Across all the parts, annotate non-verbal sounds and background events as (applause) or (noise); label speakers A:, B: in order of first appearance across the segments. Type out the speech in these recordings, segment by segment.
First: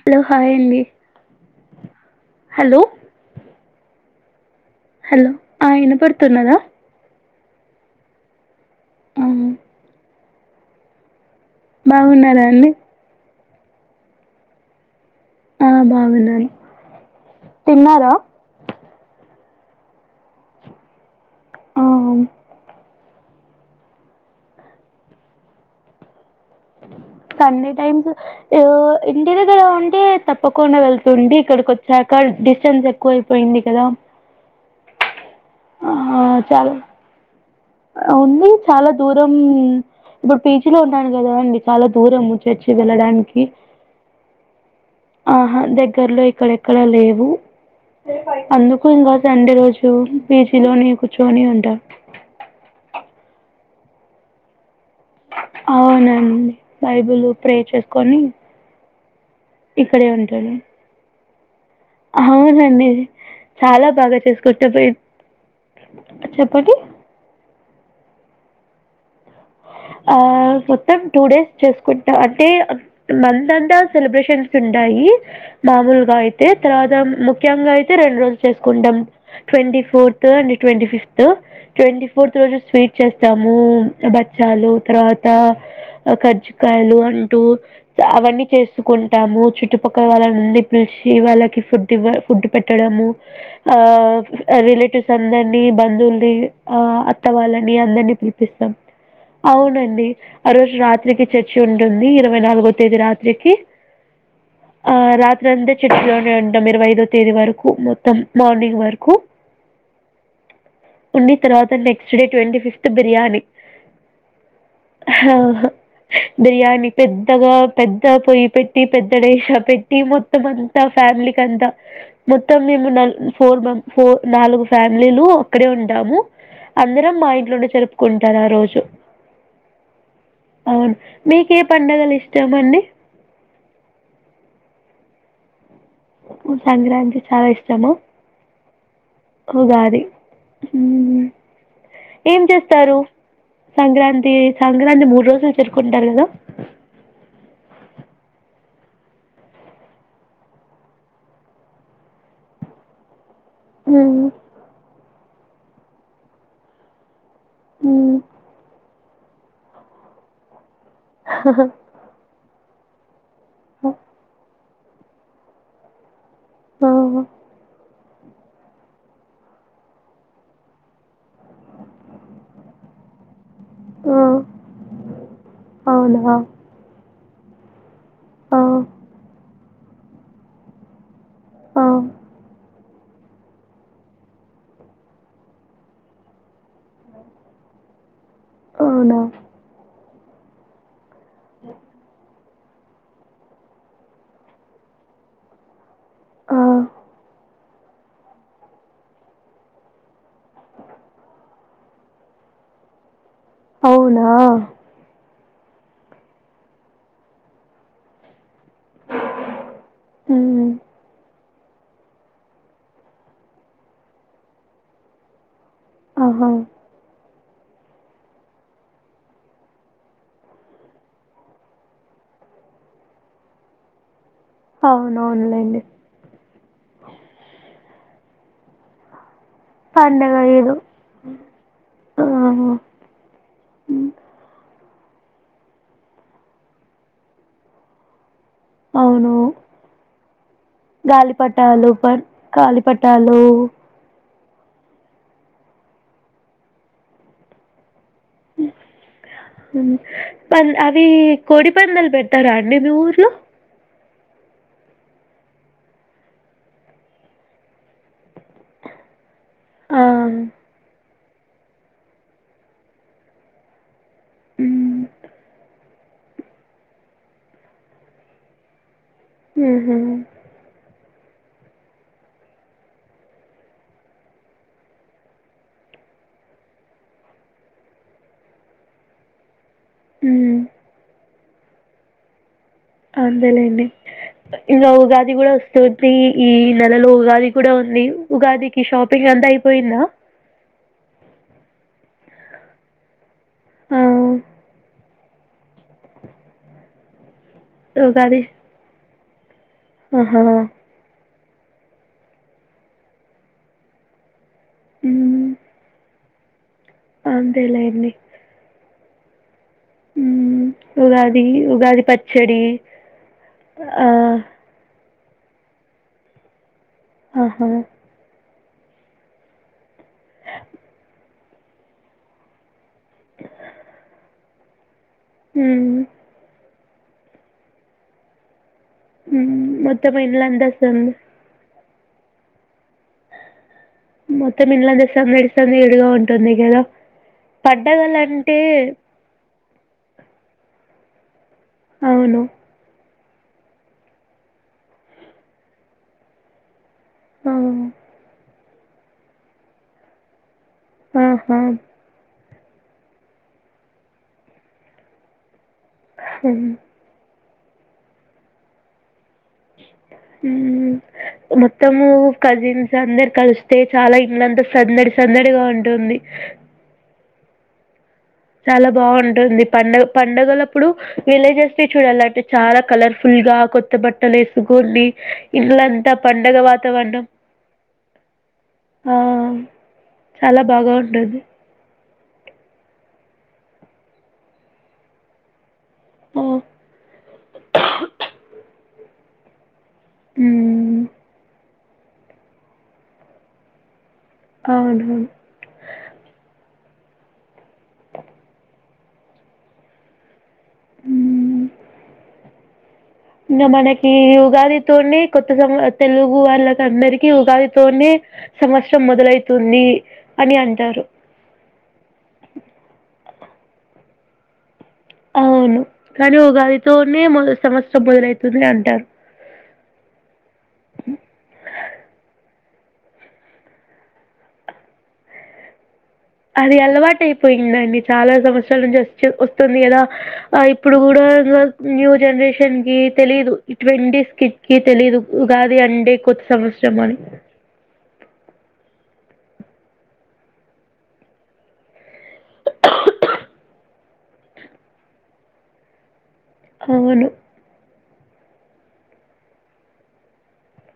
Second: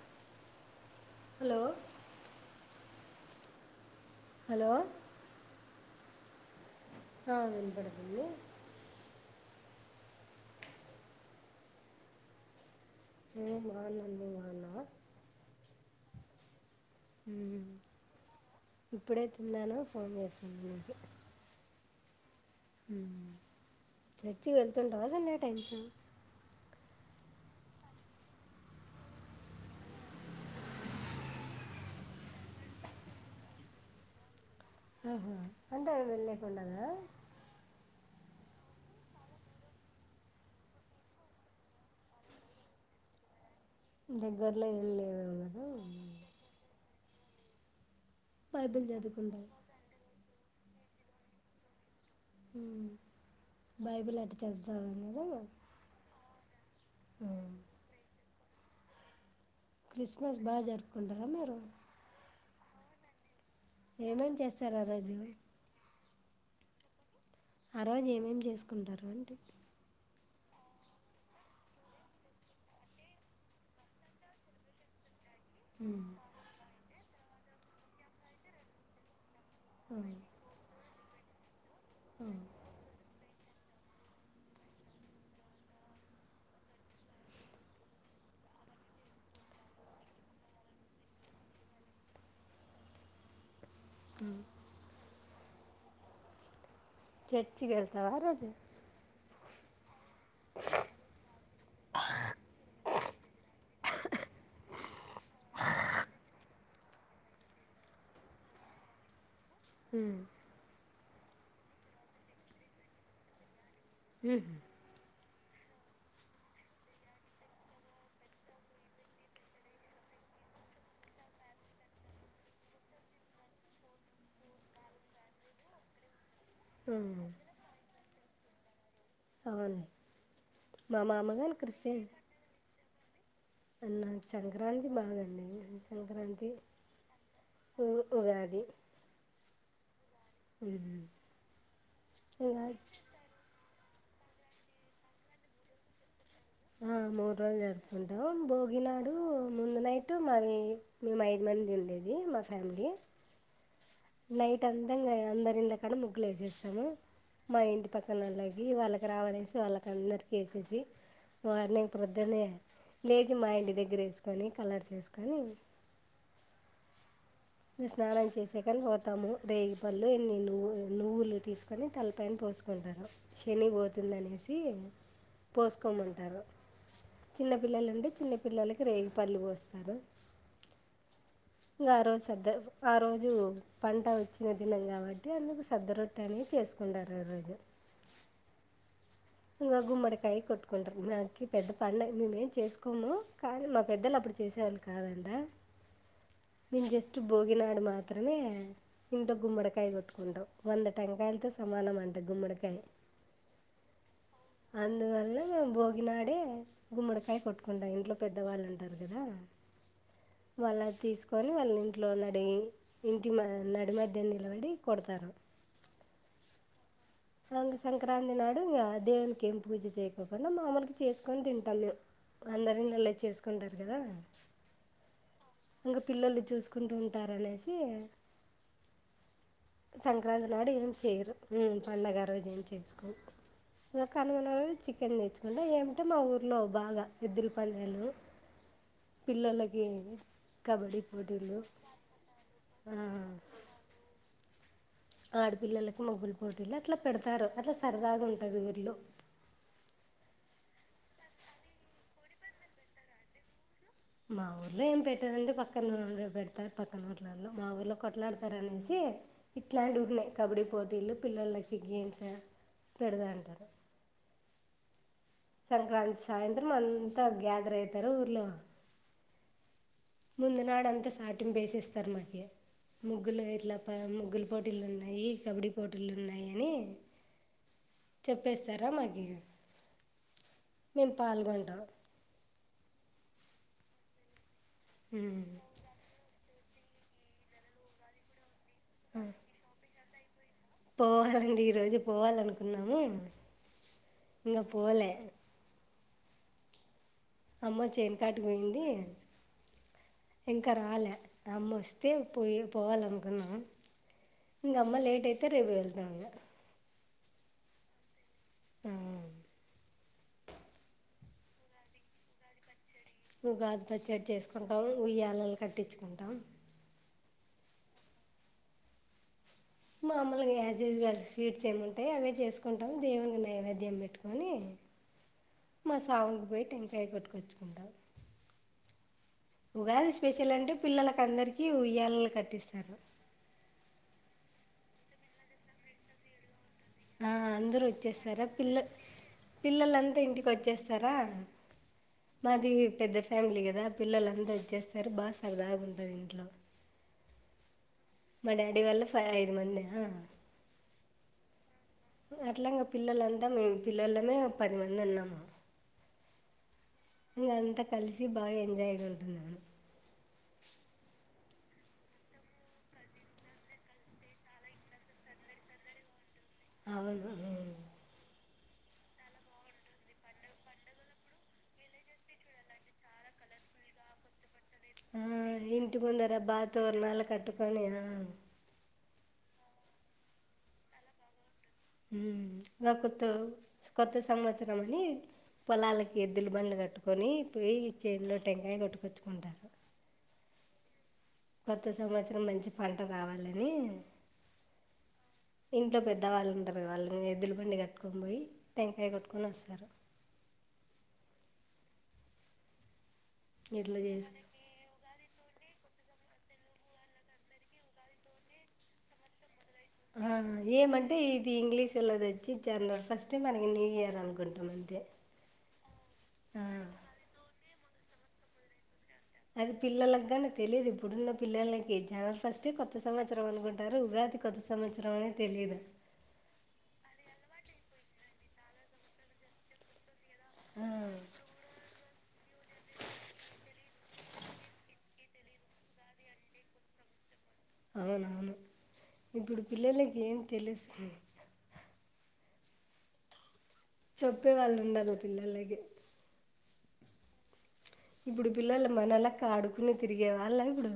A: Hello hi అండి
B: hello
A: hello
B: hello
A: hello ఆ వినపడుతుందా
B: ఆ వినపడుతుంది
A: ఆ బాగున్నారా అండి
B: నేను మానమ్మానా
A: ఆ బాగున్నాను
B: ఉమ్
A: తిన్నారా
B: ఇప్పుడే తిన్ తిన్నాను ఫోన్ (unintelligible)
A: ఆ
B: మ్మ్ చర్చి వెళ్తుంటావ సండే టైమ్స్
A: సండే టైమ్స్ యో ఇంటి దగ్గర ఉంటే తప్పకుండా వెళ్తుండి ఇక్కడికి వచ్చాక డిస్టెన్స్ ఎక్కువైపోయింది కదా.
B: ఆహా అంటే
A: ఆ చాలా
B: వెళ్ళేకుండదా
A: ఉంది చాలా దూరం ఇప్పుడు పీజిలో ఉన్నాను కదా అండి చాలా దూరము చర్చి వెళ్ళడానికి.
B: దగ్గర్
A: ఆహా దగ్గర్లో ఇక్కడెక్కడ లేవు మ్మ్
B: బైబిల్
A: అందుకు ఇంగా
B: చదువుకుంటా
A: సండే రోజు పీజీలోని కుర్చొని ఉంటా
B: హ్మ్ బైబిల్ అట చదువ్
A: అవునండి బైబిల్ ప్రే చేసుకొని ఇక్కడే
B: క్రిస్మస్
A: ఉంటాడు
B: బా జరుపుకుంటార మీర్ ఆ
A: అవునండి చాలా బాగా
B: ఏమేమి
A: చేసుకుంటాం
B: చేస్తారు ఆ
A: మేం
B: రోజు
A: చెప్పండి
B: ఆ రోజు ఏమేమి చేసుకుంటారు అంటి
A: ఆ మొత్తం టూ డేస్ చేసుకుంటా అంటే మంత్ అంతా సెలబ్రేషన్స్ ఉంటయి
B: ఉమ్.
A: మామూలుగా అయితే తర్వాత ముక్ ఖ్యంగా అయితే రెండు రోజులు చేసుకుంటాం ట్వంటీ
B: అవును
A: ఫోర్త్ అండ్ ట్వంటీ ఫిఫ్త్ త్ ట్వంటీ ఫోర్త్ రోజు స్వీట్ చేస్ తాము బట్ చాలు తర్వాత కర్జుకాయలు అంటూ అవన్నీ చేసుకుంటాము చుట్టుపక్కల వాళ్ళ నుండి పిలిచి వాళ్ళకి ఫుడ్ ఇవ్వ ఫుడ్ పెట్టడము ఆ రిలేటివ్స్ చందండి బంధవుల్ని ఆ అత్త
B: చర్చికి
A: వాళ్ళని
B: వెళ్తావా
A: అందరినీ
B: ఆ రోజు
A: పిలిపిస్తాం అవునండి ఆ రోజు రాత్రికి చర్చి ఉంటుంది ఇరవై నాలుగో తేదీ రాత్రికి ఆ రాత్రి అంతే చర్చిలోనే అన్ ఇరవై ఐదో తేదీ వరకు మొత్తం మార్నింగ్ వరకు
B: హు
A: ఉండి తర్వాత next day twenty fifth biryani
B: హ
A: ఆ బిర్యానీ పెద్దగా పెద్ద పొయ్యి పెట్టి పెద్దడేగ్షా పెట్టి మొత్తం అంతా ఫ్యామిలీకి అంతా మొత్తం మేము న ఫోర్ మె ఫోర్ నాలుగు ఫ్యామిలీలు అక్కడే ఉంటాము అందరం
B: ఉమ్,
A: మా ఇంట్లోనే జరుపుకున్ టారు ఆ రోజు
B: అవును
A: అవును
B: మా
A: మీక
B: మామగారు
A: ఏ
B: క్రిస్టియన్
A: పండగలు ఇష్టం అండి
B: నాకు సంక్రాంతి బాగండి సంక్రాంతి
A: సంక్రాంతి చాలా
B: ఉ
A: ఇష్టము
B: ఉగాది
A: ఉగాది
B: ఉమ్,
A: ఏం
B: ఉగాది
A: చేస్తారు సంక్రాంతి సంక్రాంతి మూడు రోజులు జరుకుంటారు కదా
B: ఆ మూడు రోజులు జరుపుకుంటాము భోగినాడు ముందు నైట్ మావి మేము ఐదు మంది ఉండేది మా ఫ్యామిలీ
A: మ్మ్.
B: నైట్ అందంగా యా అందరి ఇండ్ల కాడ ముగ్గులే సేస్తాము మా ఇంటి
A: మ్మ్.
B: పక్కనల్లకి వాళ్ళక్ రావ్ అనేసి వాళ్ళకి అందరికి వేేసేసి మార్నింగ్ ప్రొద్దునే లే మా ఇంటి దగ్గర ఏసుకొని కలర్ చేసుకని
A: ఓ హా
B: నేన్ స్నానం చేసే కల్ పోతాము రేగి పళ్లు ఎన్ని ఇన్ని నువ్వులు తీసుకొని తలపైన పోసుకుంటారు శని పోతుంది
A: ఆ,
B: అనేసి
A: అవునా
B: పోసుకోమంటారు
A: ఆ,
B: చిన్న పిల్లలు అండి చిన్న పిల్లలకి రేగి పళ్లు పోస్ అ
A: ఆ,
B: గారో సద్ద ఆ రోజు పంట వచ్చిన దినం కాబట్టి అందుకు సద్ద రొట్టె అనేది చేసుకుంటారు ఆ రోజు
A: అవునా
B: ఇంగ గుమ్మడికాయ కొట్టుకుంటున్నారు కి పెద్ద పండగలు ఇవి చేసుకోము కానీ మా పెద్దలు అప్పుడు చేసేవాళ్ళు కాదంట
A: ఆ,
B: మేం జెస్ట్ బో గినడు మాత్రమే ఇంటో గుమ్మడికాయ కొట్టుకుంటాం వంద టంకాయలతో సమానం అంట గుమ్మడికాయ
A: అవునా
B: భోగినడే గుమ్మడికాయ్ కొట్టుకుంటా ఇంట్లో పెద్దవాళ్ళుం టారూ కదా
A: మ్మ్.
B: వాళ్ళ తీసుక కొని వాళ్ళ ఇంట్లో డే ఇంటి మన నడి మధ్య నిలబడి కొడతారు
A: ఆహా
B: అంక్ సంక్రాంతి నాడు ఇంగా దేవునికి ఏం పూజ చేయకోకుండా మామలుకి చేసుకొని తింటాము మేం అందరిండ్లలే చేసుకుంటారు కదా
A: అవును
B: ఇంగా పిల్లలు చూసుకుంటూ ఉంటారనేసి
A: పండగ
B: సంక్రాంతి నాడు
A: ఏదో
B: ఏమి చేయరు ఉమ్ పండగ రోజు ఏం
A: ఆహా.
B: చేసుకోం ఇంగా
A: మ్మ్.
B: కనుమ నాడు చికెన్ దేచ్చుకుంట ఏమింటే మా ఊర్లో బాగా ఎద్దుల పన్ధ్యలు
A: అవును
B: కబడ్డీ పోటీలు
A: గాలిపటాలు పర్
B: ఆ
A: గాలిపటాలు
B: ఆడపిల్లలకి మగ్గులు పోటీలు అట్లా పెడతారు అట్లా సర్ దాగుంటది ఊర్లో
A: పం అవి కోడిపంధ్యలు పెటరా అండి మీ ఊర్లో
B: మా ఊర్లో ఏం పెట్టారుండి పక్కన పెడతారు పక్కన ఊర్లలో మా ఊర్లో కొట్లాడతారనేసి ఇట్లాంటి
A: ఆ
B: ఉన్నాయ్ కబడ్డీ పోటీలు పిల్లలకి గేమ్స్ పెడదాంటారు
A: హ్మ
B: సంక్రాంతి సాయంత్రం అంతా గ్యాదర్ అయితారు ఊర్లో
A: హ్మ
B: ముందు నాడంత స్ తటింపేసేస్తారు మాకి ముగ్గులు ఇట్లా ప ముగ్గులు పోటీలు ఉన్నాయి కబడ్డీ పోటీలు ఉన్నాయనీ చెప్పేస్తారా మాకి
A: మ్మ్
B: మేము పాల్గొం డ
A: అందేలేండి ఇగ ఉగాది కూడా వస్తుంది ఈ నెలలో ఉగాది కూడా ఉంది ఉగాదికి ఈ షాపింగ్ అంతా అయిపోయిందా
B: పోవాలండి ఈ రోజు పోవాలనుకున్నాము
A: ఆ
B: ఇంగ పోలే అమ్మ
A: ఉగాది
B: చేనుకాటుకు పోయింది
A: ఆహా
B: ఇంకా రాలే అమ్మ వొస్తే పోయి పోవాల అనుకున్నాను ఇంగ అమ్మ లేట్ అయితే
A: మ్మ్
B: రేపు వెళ్తాంగ
A: అంతేలేండి
B: ఆ
A: ఉగాది ఉగాది పచ్చడి
B: ఉగాది
A: ఆ
B: పచ్చడి చేసుకుంటావు ఉయ్యాలలు కట్టించుకుంటాం
A: ఆహా
B: మామూలుగా ఎప్పటిలాగానే స్వీట్స్ ఏమి ఉంటే అవే చేసుకుంటా దేవుని నైవేద్యం పెట్టుకొని
A: మ్మ్
B: మా సాంగ్ కు పోయి టెం పేగట్టుకొచ్చుకుంటావు
A: మ్మ్
B: ఉగాది
A: మొత్తం
B: స్పెషల్
A: ఇండ్లంతా
B: అంటే
A: సంద్
B: పిల్లలకి అందరికి యాలలు కట్టిస్తారు
A: మొత్తం ఇల్లంతా సందడి సందడిగా ఉంటుంది కదా
B: ఆ అందరూ వచ్చేస్తారా
A: పండగలంటే
B: పిల్ల పిల్లలంతా ఇంటికి వచ్చేస్తారా
A: అవును
B: మాది పెద్ద ఫ్యామిలీ కదా పిల్లలు అందరూ వచ్చేస్తారు బా సరదాగుంటది ఇంట్లో
A: అ
B: మా డాడీ వల్ల ఫై ఐదు మంది
A: ఆ హా
B: అట్లా ఇంకా పిల్లలంతా మేము పిల్లలమే పది మంది ఉన్నాము
A: హ
B: ఇ అంతా కలిసి బాగా ఎంజాయ్ అంది
A: ఉహూ మొత్తము కజిన్స్ అందరు కలిస్తే చాలా ఇల్లంతా సందడి సందడిగా ఉంటుంది
B: అవును
A: చాలా బాగుంటుంది పండగ పండుగలప్పుడు విలేజెస్ ని చూడాలి అంటే చాలా కలర్ఫుల్ గా కొత్త బట్టలు వేసుకో ఉండి
B: ఆ, ఇంటి
A: ఇల్లంతా
B: ముందర
A: పండగ
B: బాగా తోరణాలు
A: వాతావరణం
B: కట్టుకొని ఆ,
A: ఆ చాలా బాగా ఉంటుంది
B: నా కొత్త కొత్త సంవత్సరం అని పొలాలకి
A: ఆ
B: ఎద్దుల బండ్లు కట్టుకొని పోయి చేనులో టెంకాయ కొట్టుకొని
A: ఊ
B: కొత్త సంవత్సరం మంచి పంట రావాలని
A: అవునవును
B: ఇంట్లో పెద్దవాళ్ళు వాల్లే ఎద్దుల బండి కట్టుకొని పోయి టెంకాయ కొట్టుకొని వస్తారు
A: ఉమ్.
B: ఇట్లా
A: మనకి
B: చేసి
A: ఉగాదితోని కొత్త సంవ తెలుగు వాళ్ళకి అందరికీ ఉగాదితోనే సంవత్సరం మొదలై
B: ఆ ఏమంటే ఇది ఇంగ్లీషోల్లది వచ్చి జనవరి ఫస్ ట్ మనకి న్యూ ఇయర్ అనుకుంటాం అంతే
A: అవును కానీ
B: ఆ,
A: ఉగాదితోనే మొదటి సంవత్స సో బుదులైతుంది అంటారు
B: అది పిల్లలగ్గానీ తెలియదు ఇప్పుడున్న పిల్లలకి జనవరి ఫస్ట్ తే కొత్త సంవత్సరం అనుకుంటారు ఉగాది కొత్త సంవత్సరం అనే తెలీదు
A: అది అలవాటు అయిపోయిందండి చాలా సంవత్సరాల నుంచి వచ్చు వస్తుంది కదా. ఆ ఇప్పుడు కూడా (unintelligible) న్యూ జనరేషన్ కి తెలిదు ట్వంటీస్ కిడ్స్ కీ తెలీదు ఉగాది అంటే కొత్త సంవత్సరం అని
B: అవునవును ఇప్పుడు పిల్లలకి ఏం తెలుసు చెప్పే వాళ్ళు ఉండాలి పిల్లలకి
A: అవును
B: ఇప్పుడు పిల్లలు మన లెక్క ఆడుకుని తిరిగే వాల్లా ఇప్పుడు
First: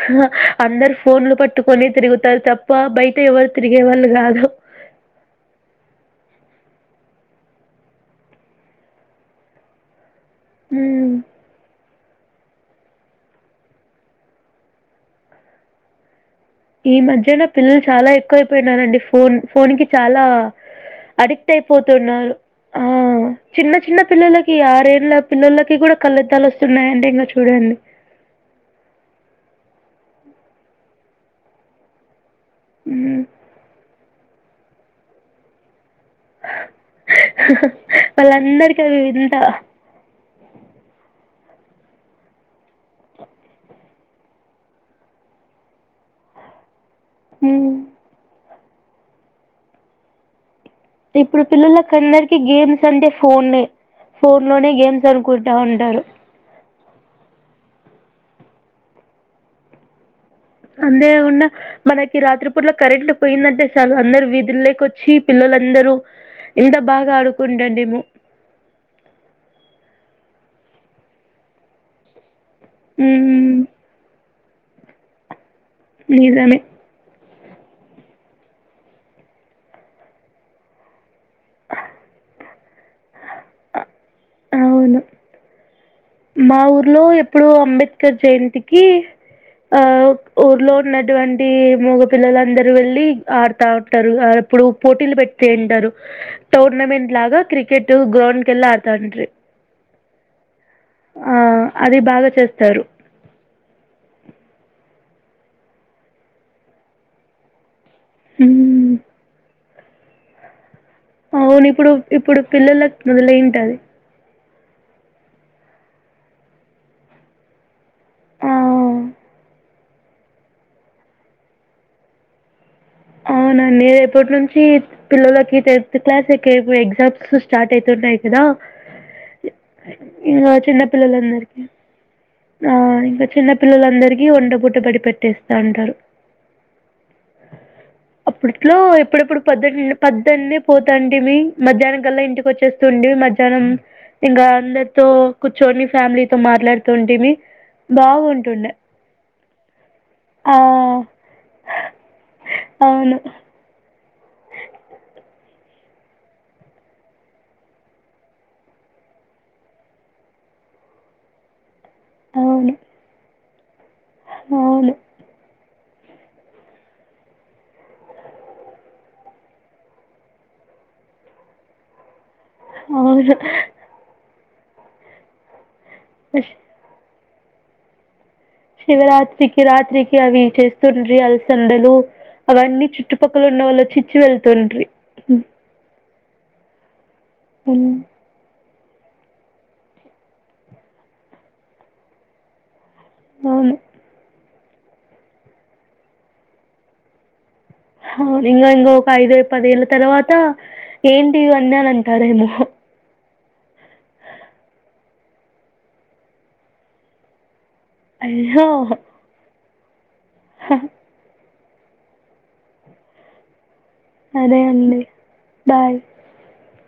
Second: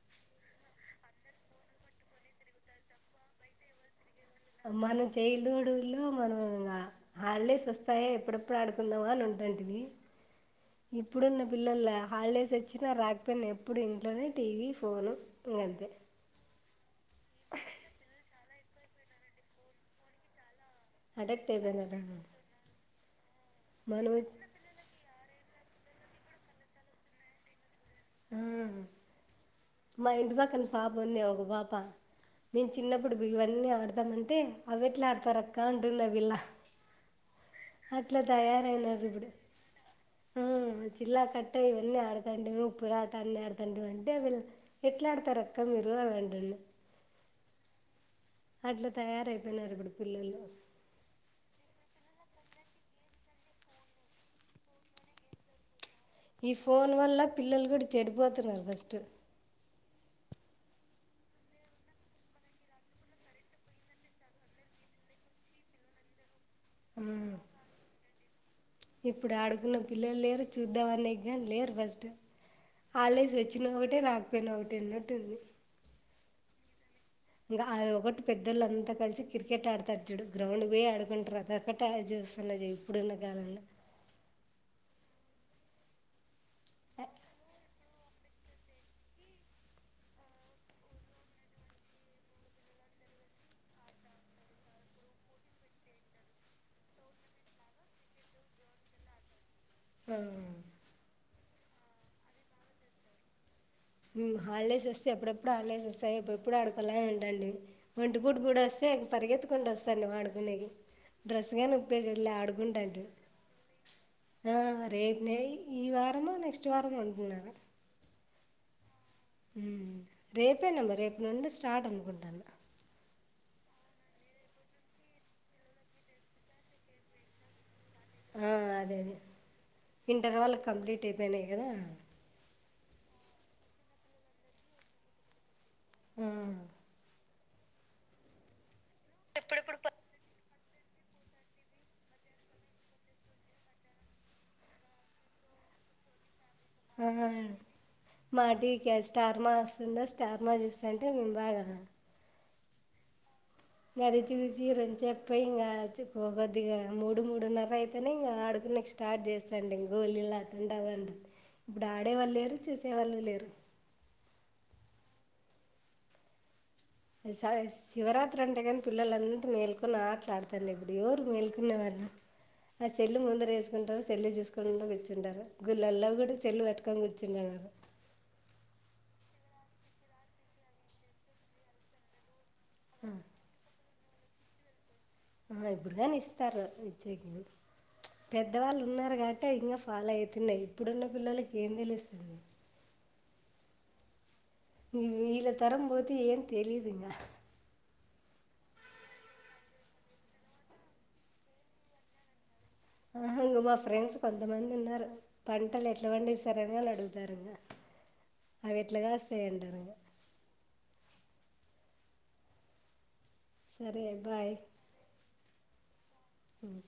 A: హ అందరు ఫోన్లు పట్టుకొని తిరుగుతారు తప్ప బయట ఎవరు తిరిగే వాళ్ళు గాద్
B: మనం చైల్డ్హుడ్ లో మనం ఇంగా హాలిడేస్ వస్తాయా ఎప్పుడెప్పుడు ఆడుకుందామా అని ఉంటంటమి
A: హ్మ్
B: ఇప్పుడున్న పిల్లోల్లా హాలిడేస్ వచ్చినా రాకపోయినా ఎప్పుడు ఇంట్లోనే టీవీ ఫోను ఇంగంతే
A: ఈ మధ్యన పిల్లలు చాలా ఎక్కువైపోయినారండి ఫోన్ ఫోన్ కి చాలా
B: అడక్ట్
A: అడిక్ట్
B: అయిపోయినారు
A: అయిపోతున్నారు ఆ చిన్న చిన్న
B: మనము
A: పిల్లలకి ఆరెండ్లప్ పిల్లోలకి కూడా కళ్లెద్దాలు వస్తున్నాయింటే ఇంగా చూడండి
B: ఉ మా ఇంటి పక్కన పాప ఉంది ఒక పాప మేం చిన్నప్పుడు
A: హ్మ్
B: బివన్నీ ఆడతామం టే అవేట్లాడతారక్క అంట్ టుంది ఆ పిల్ల అట్లా
A: వాళ్ళందరికీ అవి
B: తయారయినారు ఇప్పుడు
A: వింత
B: హ్మ్ చిల్లాకట్టే యివన్నీ ఆడతాండిము ఇప్పుడు ఆటాన్ని ఆడతాండిం అంటే వీళ్ ఎట్లా ఆడతారు అక్క మీరు అంటుండు
A: హ్మ్
B: అట్లా తయారయిపోయినారు ఇప్పుడు పిల్లొల్లు
A: ఇప్పుడు పిల్లలకందరికి గేమ్స్ అంటే ఫోనే ఫోనేలోనే గేమ్స్ అనుకుంటా ఉంటారు.
B: ఈ ఫోన్ వల్ల పిల్లలు కూడా చెడిపోతున్నారు ఫస్ట్
A: అంతేకుండా మనకి రాత్రిపూటల కరెంట్ పోయిందంటే చాలు అందరు వీధుల్లోకి వచ్చి పిల్లోలందరూ. ఎంత బాగా
B: మ్మ్.
A: ఆడుకుంటంటిమో
B: చూద్దాం అనేకి గానీ లేరు ఫస్ట్ హాలిడేస్
A: హ్మ్
B: వచ్చిన ఒకటే రాకు పోయిన ఒకటి అన్నట్టుంది
A: నిజమే
B: ఇంకా అది ఒకటి పెద్దోళ్ళంతా కలిసి క్రికెట్ ఆడతారుచూడు గ్రౌండ్కి పోయి ఆడుకుంటారు, అదొకటి జూస్సున్నది ఇప్పుడున్న. కాలంలో
A: అవును మా ఊర్లో ఎప్పుడు ఆమ్ అంబేద్కర్ జయంతికి ఆ ఊర్లో ఉన్నటువంటి మగపిల్లలుందరు వెళ్ళి ఆడుతా ఉంటారు అప్పుడు పోటీలు పెట్టింకెంటారు టోర్నమెంట్ లాగా క్రికెట్ గ్రౌండ్కి వెళ్ళి ఆడుతా ఉండ్రి
B: ఆ
A: ఆ అది బాగా చేస్తారు
B: హాలిడేస్ వస్తే ఎప్పుడెప్పుడు హాలిడేస్ వస్తాయి ఎప్పుడెప్పుడు అడుక్కోలా అని ఉంటుంటి ఒంటి పూట బడి వస్తే
A: హ్మ్
B: పరిగెతుకుంట వస్త వాడు ఆడుకునేకి డ్రెస్
A: అవును
B: కానీ
A: ఇప్పుడు
B: ఉప్పేసి వెళ్ళి
A: ఇప్పుడు పిల్లల మొదల అయింటది
B: ఆ రేపే ఈ వారమో నెక్స్ట్ వారమో అంటున్నార
A: ఆ!
B: రేపేనమ్మా రేపు నుండి స్టార్ట్ అనుకుంటాను
A: అవునండి రేపటినుంచి నుంచి పిల్లలకి టెన్త్ క్లాస్ ఎ ఎగ్జామ్స్ స్టార్ట్ అయితదా
B: ఆ, అదే అదే
A: ఇ
B: ఇంటర్ వాళ్ళకి
A: చిన్న
B: కంప్లీట్ అయిపోయినాయి
A: పిల్లందరికి
B: కదా
A: ఆ ఇంకా చిన్న పిల్లలందరికీ వంటపుట్టబడి పెట్టినారు అంటారు
B: ఆ,
A: అప్పుడుట్లో ఇప్పుడప్పుడు పద్ద పద్దన్న పోతాంటిమి మధ్యాహ్నం కల్లా ఇంటికి వచ్చేస్తు ఉండడి మధ్యాహ్నం ఇంకా అందరితో కూర్చోని ఫ్యామిలీ
B: ఆ
A: బాగుంటుండే
B: మాటీవీ స్టార్మా వస్తుంద స్టార్మా
A: ఆ
B: చూస్తా అంటే మేము బాగా
A: అవును
B: అది చూసి ఈ రెంు చెప్పయి ఇంకా చికో కొద్దిగా ఇ మూడు మూడున్నర అయితేనే ఇంకా ఆడుకునే స్టార్ట్ చేస్తాండి గోలీ లట త అవ్వండి ఇప్పుడు ఆడేవాళ్ళు లేరు
A: అవును
B: చూసే వాళ్ళు లేరు
A: అవును లే
B: స శివరాత్రి అంటే కానీ పిల్లలంతా మేల్కొని ఆటలా ఆడుతారు ఇప్పుడు ఎవరు మేల్కొనే వాళ్ళు ఆ సెల్లు
A: అవును
B: ముందర వేసుకుంటారు సెల్లు చూసుకు తొందర వచ్చి ఉంటారు గులలో కూడా సెల్లు వట్కూని చిన్నగా
A: శివరాత్రికి రాత్రికి అవి చేస్తుండ్రి అలసందలు అవన్నీ చుట్టుపక్కల ఉన్న వాళ్ళు వచ్చి చి ల్ తండ్రి
B: ఆ ఇప్పుడుగాని ఇస్తా స్తరు సిగ్గు
A: హ్మ్.
B: పెద్ద పెద్దవాళ్ళు ఉన్నారు కాబట్టి ఇంకా ఫాలో అయితున్నాయి ఇప్పుడున్న పిల్లలకి ఏం తెలుస్తుంది
A: అవును
B: ఈ ఇలతరం బోతే ఏమ్ తెలిదు ఇంగ
A: హ (inaudible) ఐదో పదేళ్ల తర్వాత ఏంటి ఇవన్నీ అని అంటారేమో
B: ఆహా ఇంగో మా ఫ్రెండ్స్ కొంతమంది ఉన్నారు పంటలు ఎట్లా పండిస్తారని వాళ్ళు అడుగుతారు ఇంగ అవి ఏట్లాగాస్తాయంటారు
A: హఆ
B: సరే బాయ్
A: అదే అండి. బాయ్
B: మ్మ్